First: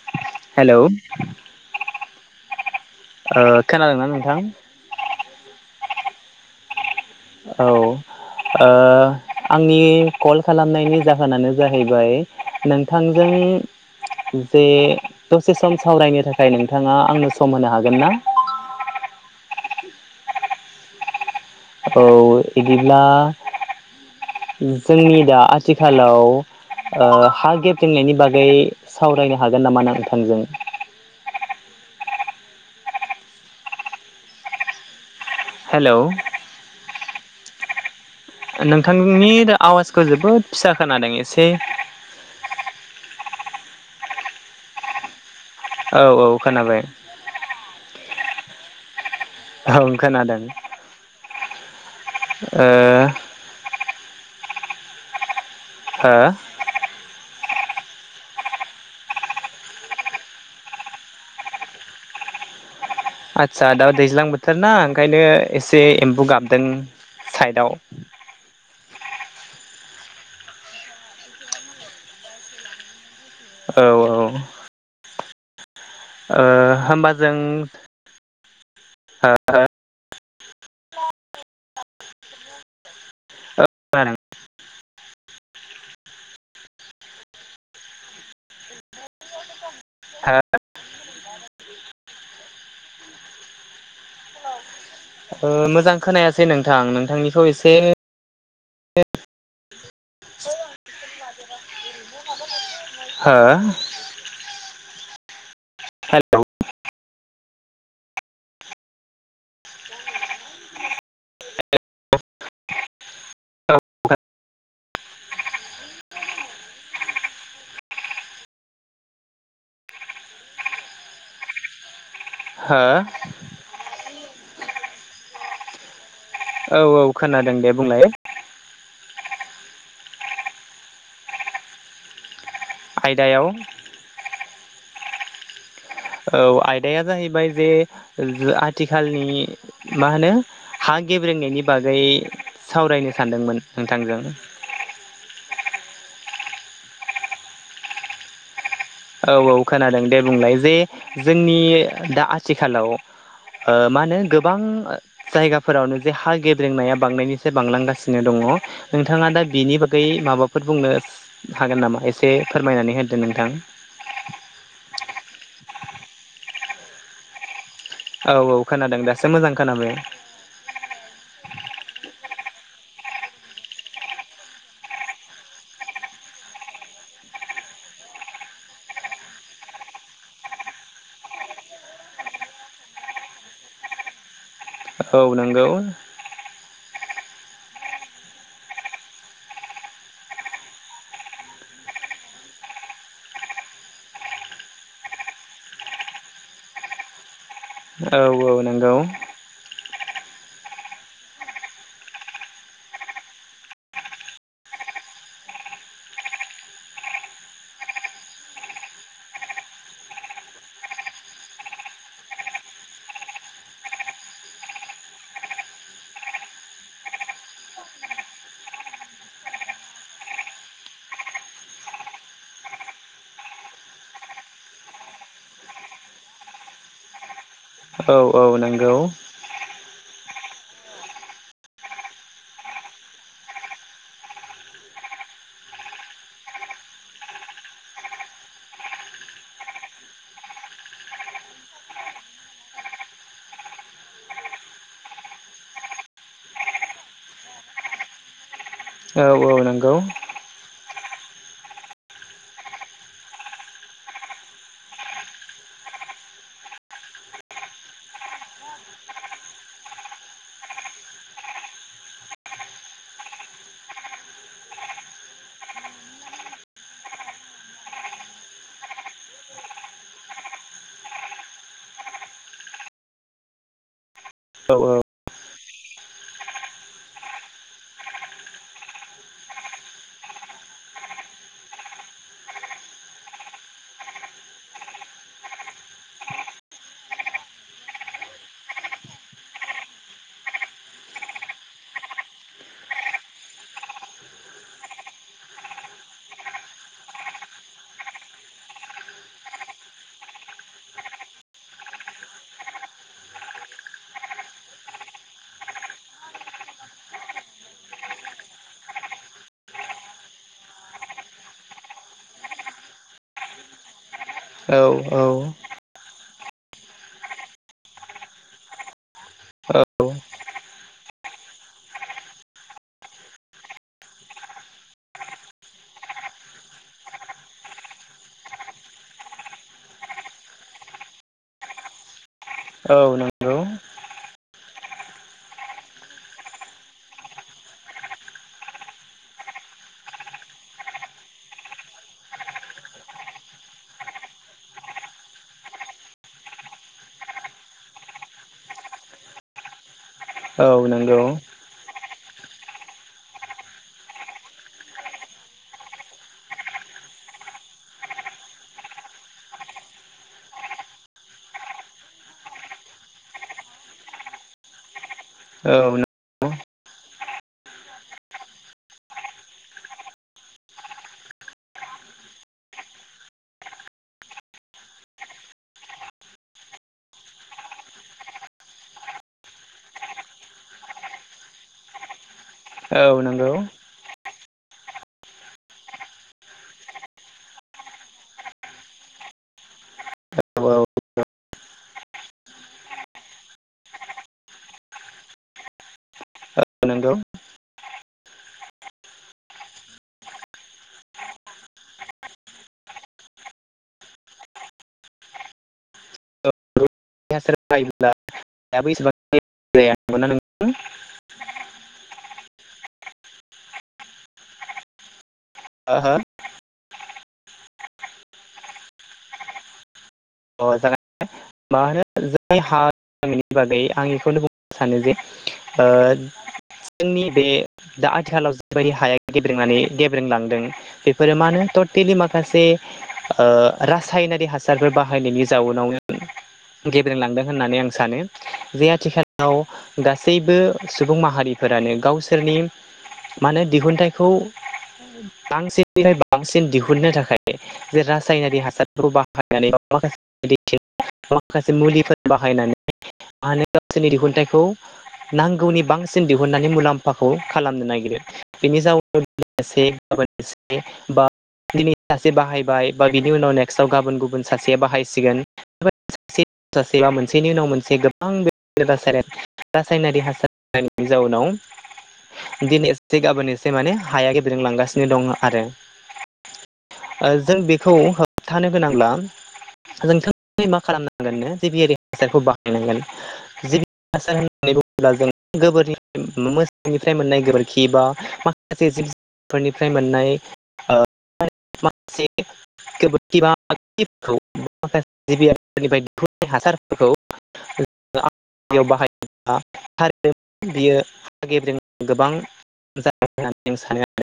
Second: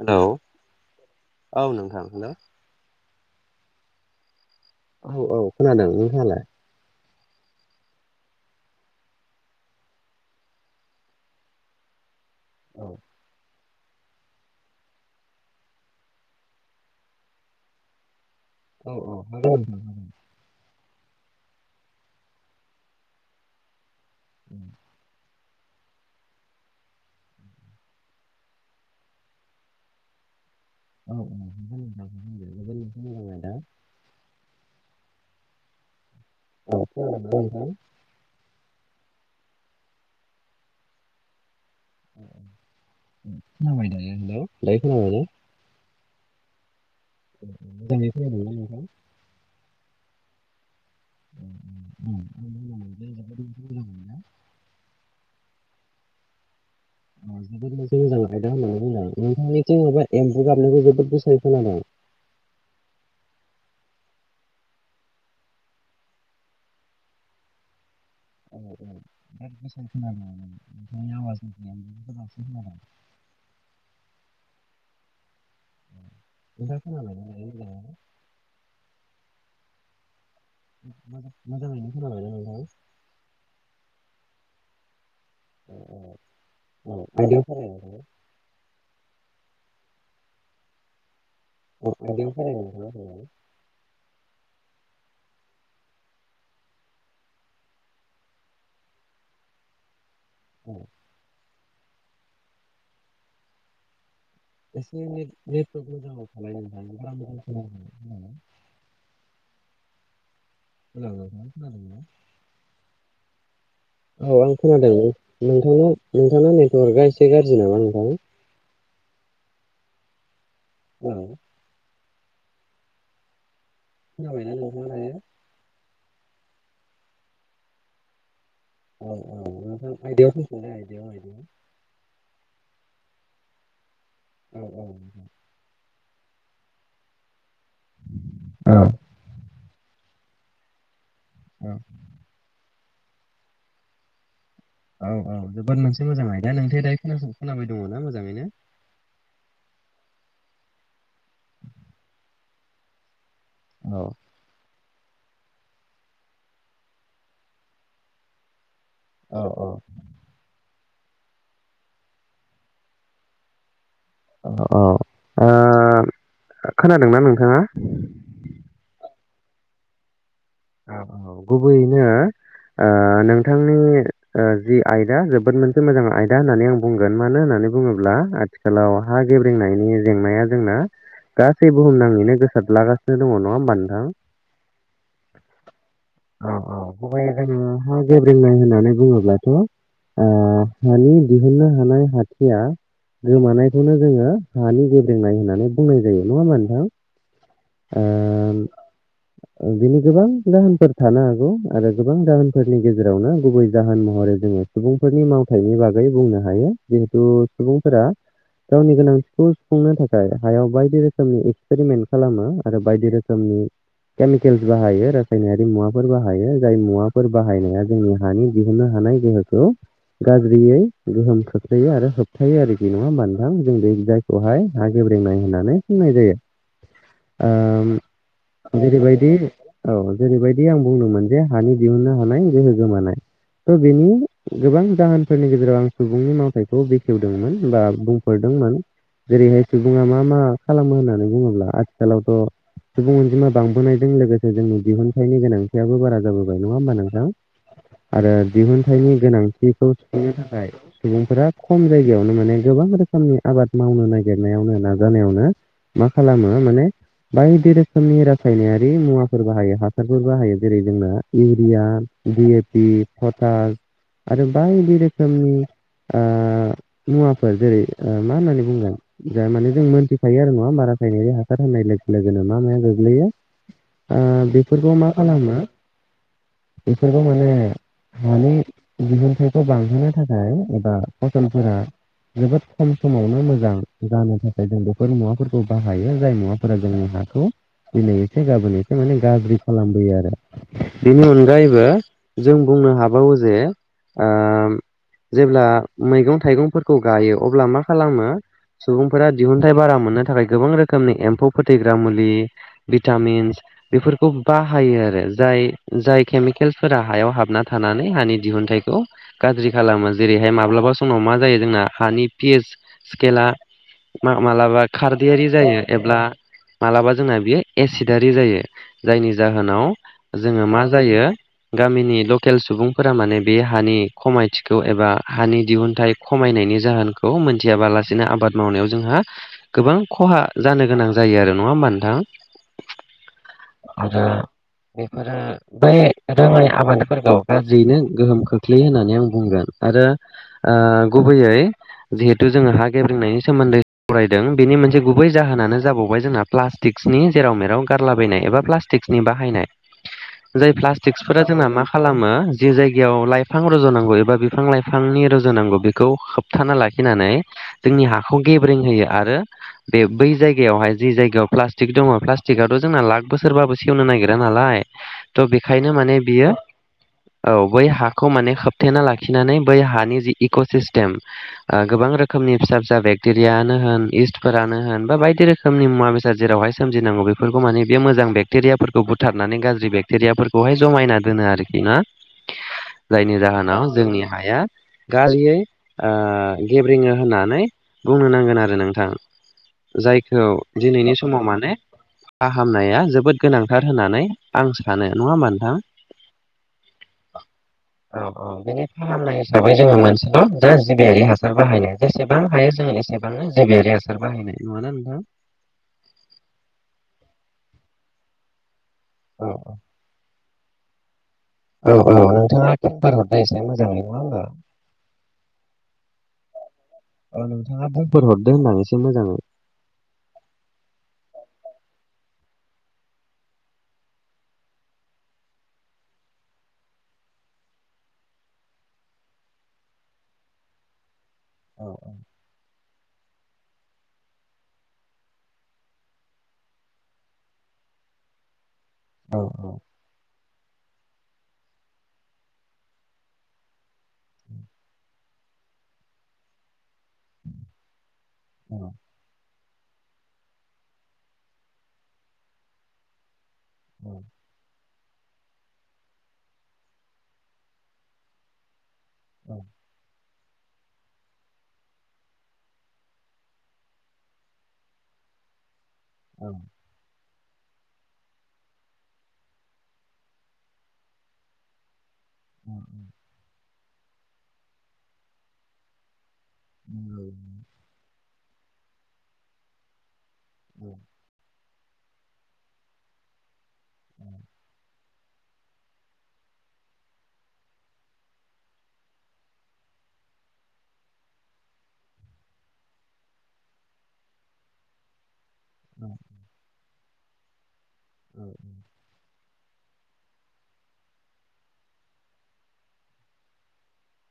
Hello hello औ नोंथां hello खोनादोंना नोंथां औ औ खोनादों नोंहालाय औ ओ आंनि कल खालामनायनि जाहोनानो जाहैबाय औ नोंथांजों जे दसे सम सावरायनो थाखाय नोंथाङा आंनो सम होनो हागोन ना औ औ हागोन औ बिदिब्ला जोंनि दा आथिखालाव हा गेबेंनायनि बागै सावरायनो हागोन नामा नोंथांजों औ [unintelligible] हेलौ [unintelligible] नोंथांनि आवाजखौ जोबोद फिसा खोनादों एसे खोनाबाय दायो हेलौ [unintelligible] औ औ खोनाबाय दिनै फैनांला नोंथां औ खोनादों ओ [unintelligible] हो जोबोद मोनसे मोजां आयदा होननानै बुंदों नोंथांनिथि माबा एम्बु गाबनायखौ जोबोद गोसा खोनादों आस्सा दा दैज्लां बोथोर ना ओंखायनो एसे एम्बौ गाबदों साइदाव [unintelligible] औ औ ओ नोंथाङा खोनाबायना हामबाजों दायो हो हो [unintelligible] [unintelligible] [unintelligible] हो [unintelligible] मोजां खोनायासै नोंथां नोंथांनिखौ एसे औ हो एसे ने नेटवर्क मोजाङाव हेलौ थांलाय नोंथां [unintelligible] [unintelligible] औ आं खोनादोंमोन नोंथांनि नोंथांनि नेटवार्कआ एसे गाज्रि नामा नोंथां? औ हो खोनाबायना नोंथाङा दायो? औ-औ खोनादों दे बुंलाय। औ-औ नोंथाङा आयदायाव फैफिनलाय आयदायाव-आयदायाव। आयदायाव। औ-औ। औ आयदाया जाहैबाय जे ज आथिखालनि मा होनो हा गेब्रेंनायनि औ बागै सावरायनो सानदोंमोन नोंथांजों। औ-औ जोबोद मोनसे मोजां आयदा नोंथाङा दायो खोनासं-खोनाबाय दङ ना मोजाङैनो? औ-औ खोनादों दे बुंलाय जे जोंनि दा आथिखालाव ओ औ मा होनो गोबां जायगाफोरावनो जे हा गेब्रेंनाया बांनायनिसाय बांलांगासिनो दङ। नोंथाङा औ दा औ बेनि बागै माबाफोर बुंनो हागोन नामा? एसे फोरमायनानै होदो नोंथां। अ ओ खोनादोंना नोंथाङा? औ-औ खोनादों दासो मोजां खोनाबाय। औ-औ गुबैयैनो ओ नोंथांनि ओ जि आयदा जोबोद मोनसे मोजां आयदा होननानै आं बुंगोन मानो होनना नानै बुङोब्ला आथिखालाव हा गेब्रेंनायनि जेंनाया जोंना गासै बुहुमनाङैनो गोसारलागासिनो दङ नङा होमबा नोंथां। औ नंगौ। बेयावहाय जों हा गेब्रेंनाय होननानै बुङोब्लाथ' आ हानि दिहुननो हानाय हाथिया गोमानायखौनो जोङो हानि गेब्रेंनाय होननानै बुंनाय जायो नङा होनबा नोंथां? औ-औ ओ नोंगौ। बिनि गोबां जाहोनफोर थानो हागौ आरो गोबां जाहोनफोरनि गेजेरावनो गुबै जाहोन महरै जोङो सुबुं फोरनि मावथायनि बागै बुंनो हायो जिहेतु सुबुंफोरा गावनि गोनांथिखौ सुफुंनो थाखाय हायाव बायदि रोखोमनि एक्सपेरिमेन्ट खालामो। आरो बायदि रोखोमनि केमिकेल्स बाहायो रासायनारि मुवाफोर बाहायो जाय मुवाफोर बाहायनाया जोंनि हानि दिहुननो हा नाय गोहोखौ गाज्रियै गोहोम खोख्लैयो आरो होबथायो आरोखि नङा होनबा नोथां जों बे जायखौहाय हा गे ब्रेंनाय होननानै बुंनाय जायो। [unintelligible] उम औ औ नंगौ ओरैबायदि बायदि औ जेरैबायदि आं बुंदोंमोन जे हानि दिहुननो हानाय गोहो गोमानाय थ' बेनि गोबां जाहोनफोरनि गेजेराव आं सुबुंनि मावथायखौ बेखेवदोंमोन बा बुंफोरदों मोन जेरैहाय सुबुङा मा-मा खालामो होननानै बुङोब्ला आथिखालावथ' सुबुं अनजिमा बांबोनायजों लोगोसे जोंनि दिहुनथाइनि गोनांथियाबो बारा जाबोबाय नङा होमबा नोंथां? आरो दिहुनथाइनि औ औ गोनांथिखौ नंगौ सुफुंनो थाखाय-' सुबुंफोरा खम जायगायावनो माने गोबां रोखोमनि आबाद मावनो नागिरनायावनो नाजानायावनो मा खालामो माने बायदि रोखोमनि रासायनारि मुवाफोर बाहायो हासारफोर बाहायो जेरै जोंनो इउरिया दिपि, फथास आरो बायदि रोखोमनि ओ मुवाफोर जेरै ओ मा होननानै बुंगोन जा माने जों मोनथिखायो आरो नङा होनबा रा सायनारि हा सार होननाय लोगो-लोगोनो मा-माया गोग्लैयो ओ बेफोरखौ मा खालामो। बेफोरखौ माने माने दिहुनथाइखौ बांहोनो थाखाय एबा फसलफोरा जोबोद खम समावनो मोजां जानो थाखाय जों बेफोर मुवाफोरखौ बाहायो जाय मुवाफोरा जोंनि हाखौ दिनै एसे गाबोन एसे माने गाज्रि खालामबोयो आरो बेनि अनगायैबो जों बुं बुंनो हाबावो जे ओ जेब्ला मैगं थाइगंफोरखौ गायो अब्ला मा खालामो सुबुंफोरा दिहुनथाइ बारा मोननो थाखाय गोबां रोखोम नि एम्फौ फोथैग्रा मुलि भिटामिन्स बेफोरखौ बाहायो आरो जाय जाय केमिकेलफोरा हायाव हाबना थानानै हानि दिहुनथाइखौ गाज्रि खालामो जेरैहाय माब्लाबा समाव मा जायो जोंना हानि पिस स्केला औ मालाबा औ खारदैयारि जायो [inaudible] मालाबा जोंना बियो एसिडारि जायो जायनि जाहोनाव औ जोङो मा जायो गामिनि लकेल सुबुंफोरा माने बे हानि खमायथिखौ एबा हानि दिहुनथाइ खमायनायनि जाहोनखौ मोनथियालानो आबाद मावनायाव जोंहा गोबां खहा जानो गोनां जायो आरो नङा होमबा नोंथां औ नंगौ बेफोरो बे रोङै आबादफोरखौ गाज्रियैनो गोहोम खोख्लैयो होननानै आं बुंगोन आरो ओ गुबैयै जिहेथु जोङो हा गेब्रेंनायनि सोमोन्दै फरायदों बेनि मोनसे गु बै जाहोनानो जाबावबाय जोंना प्लास्टिक्सनि जेराव मेराव गारलाबायनाय एबा प्लास्टिक्सनि बाहायनाय जाय औ नंगौ औ नंगौ प्लास्टिक्सफोरा जोंना मा खालामो जि जायगायाव लाइफां रज'नांगौ एबा बिफां लाइफां रजुनांगौ बेखौ होबथाना लाखिनानै जोंनि हाखौ गेब्रें होयो आरो बे बै जायगायावहाय जि जायगायाव प्लास्टिक दङ प्लास्टिकआथ' जोंना लाख बोसोरबाबो सेवनो नागिरा नालाय थ' बेखायनो औ माने बियो औ बै हाखौ माने होबथेना लाखिनानै बै हानि जि इक' सिस्टेम ओ गोबां रोखोमनि फिसा फिसा बेक्टेरियानो होन इस फोरानो होन बा बायदि रोखोमनि मुवा बेसाद जेरावहाय सोमजिनांगौ बेफोरखौ माने बे मोजां बेक्टेरियाफोरखौ बुथारना नानै गाज्रि बेक्टेरियाफोरखौहाय जमायना दोनो आरोखि ना जायनि नंगौ जाहोनाव जोंनि हाया गाज्रियै ओ गेब्रेङो होना होननानै बुंनो नांगोन आरो नोंथां जायखौ औ दिनैनि समाव माने फाहामनाया जोबोद गोनांथार होननानै आं सानो नङा होमबा नोंथां नंगौ औ औ बेनि फाहामनाय हिसाबै जोङो मोनसेल' दा जिबियारि हासार बाहायनो जेसेबां हायो जों एसेबांनो जेबियारि हासार बाहायनाय नङाना नोंथां औ औ [inaudible] औ औ नोंथाङा फोरमायहरदो इसे मोजाङै नङा होमबा [inaudible] औ नोंथाङा बुंफोर हरदो होनदों आं एसे मोजाङै [inaudible] नि बागै आं इखौनो बुंनो सानो जे ओ जोंनि बे दा आथिखालाव जिबायदि हाया गेब्रेंनानै गेब्रोंलांदों बे फोरो मानो औ टटेलि माखासे ओ रासायनारि हासारफोर बाहायनायनि जाउनावनो गेब्रेंलांदों होननानै आं सानो जे औ आथिखालाव औ गासै गासैबो सुबुं माहारिफोरानो गावसोरनि मानो दिहुनथाइखौ बांसिनै बांसिन दिहुननो थाखाय बे राज रासायनारि औ हासारखौ बाहायनानै माखासे [unintelligible] माखासे मुलिफोर बाहायनानै। मानो औ गावसोरनि दिहुनथाइखौ नांगौनि बांसिन दिहुननानै मुलाम्फाखौ खालामनो नागिरो बेनि जाउन [unintelligible] बा दिनै सासे बाहायबाय बा बिनि उनाव नेक्स्टआव गाबोन गुबुन सासेया बाहायसिगोन। [unintelligible] सासे सासेबा मोन। बिनि उनाव मोनसे गोबां बेबादिनो रासायनारि हासार बाहायनायनि जाउनाव दिनै एसे गाबोन एसे माने हाया गेब्रेंलांगासिनो दं आरो ओ जों बिखौ होबथानो गोनांब्ला [unintelligible] मा खालामनांगोननो [unintelligible] हासारखौ बाहायनांगोन जिबि हासार होननानै बुङोब्ला जों गोबोरनि मोसौ फ्राय मोननाय गोबोरखि बा माखासे जिब- जुनफोरनिफ्राय मोननाय ओ माखासे गोबोरखि बा [unintelligible] निफ्राय दिहुननाय हासारफोरखौ [unintelligible] औ बाहायोब्ला थारैनो बियो गेब्रें गोबां जायो होननानै जों सानो आरो।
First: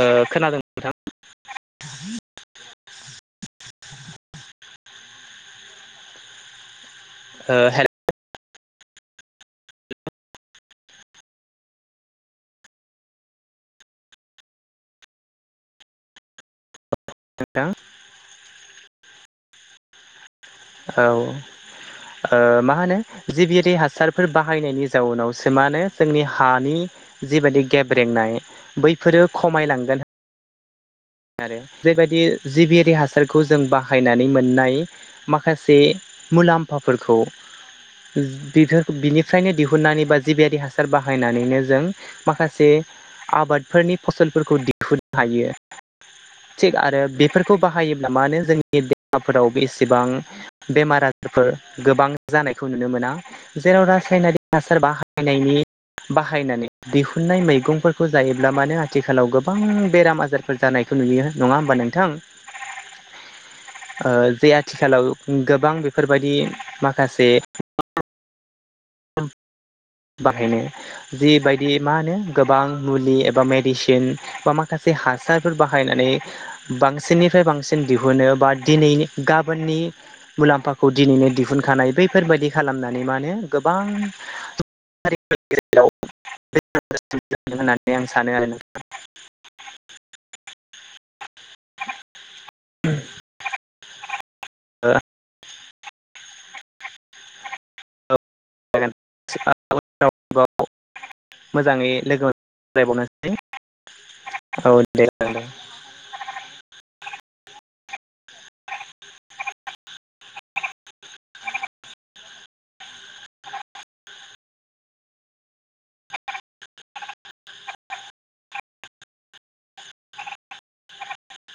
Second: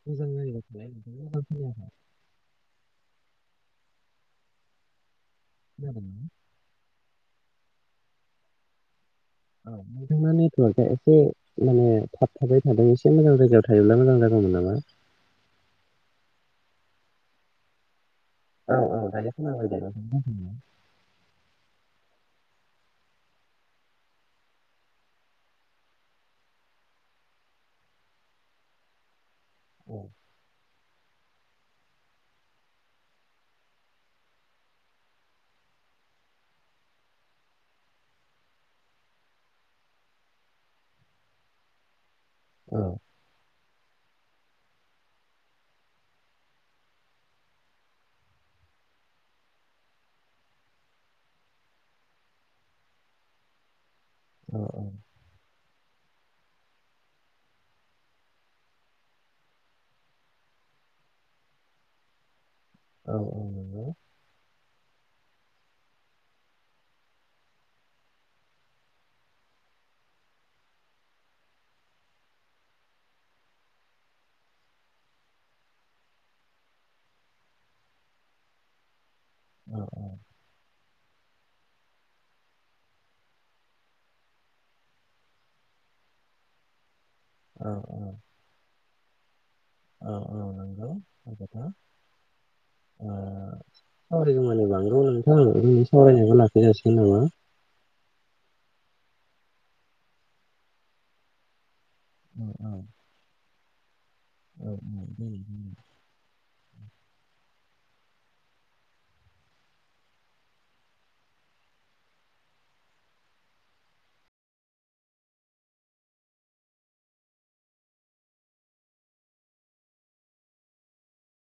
ओ खोनादों खोनादों ना? ओ हेलौ। औ नोंथांना नेटवर्कआ एसे माने थाब थाबाय थादों एसे मोजां जायगायाव थायोब्ला मोजां जागोन। [unintelligible] नामा? [inaudible] [unintelligible] औ औ दायो खोनाबाय दे [unintelligible] औ। ओ मा होनो जिबियारि हासारफोर बाहायनायनि जाउनावसो मा होनो जोंनि हानि जिबायदि गेब्रेंनाय बैफोरो औ खमायलांगोन। आरो बेबायदि जिबियारि हासारखौ जों बाहायनानै मोननाय माखासे मुलाम्फाफोरखौ [unintelligible] बिनिफ्रायनो दिहुननानै बा जिबियारि हासार बाहायनानैनो जों माखासे औ आबादफोरनि फसलफोरखौ दिहुननो हायो। थिग आरो बेफोरखौ बाहायोब्ला मानो जोंनि देहाफोराव बेसेबां बेमार आजार फोर गोबां जानायखौ नुनो मोना जेराव रासायनारि औ हासार बाहायनायनि बाहायनानै दिहुननाय मैगंफोरखौ जायोब्ला मानो आथिखालाव गोबां बेराम आजार फोर जानायखौ नुयो नङा होमबा नोंथां? औ औ। ओ जे आथिखालाव गोबां बेफोरबायदि माखासे औ। बाहायनो जिबायदि मा होनो गोबां मुलि एबा मेडिसिन बा माखासे माखासे हासारफोर बाहायनानै बांसिननिफ्राय बांसिन दिहुनो बा दिनैनि औ गाबोननि मुलाम्फाखौ दिनैनो दिहुनखानाय बैफोरबायदि खालामनानै मा नो गोबां [unintelligible] [unintelligible] औ होननानै आं सानो आरो ना। औ औ औ नंगौ [inaudible] ओ [unintelligible] मानि बांगौ नोंथां जोंनि सावरायनायखौ लाखि दोनजासिगोन नामा? [unintelligible] मोजाङै लोगो औ औ [unintelligible] औ दे जागोन दे औ। [unintelligible]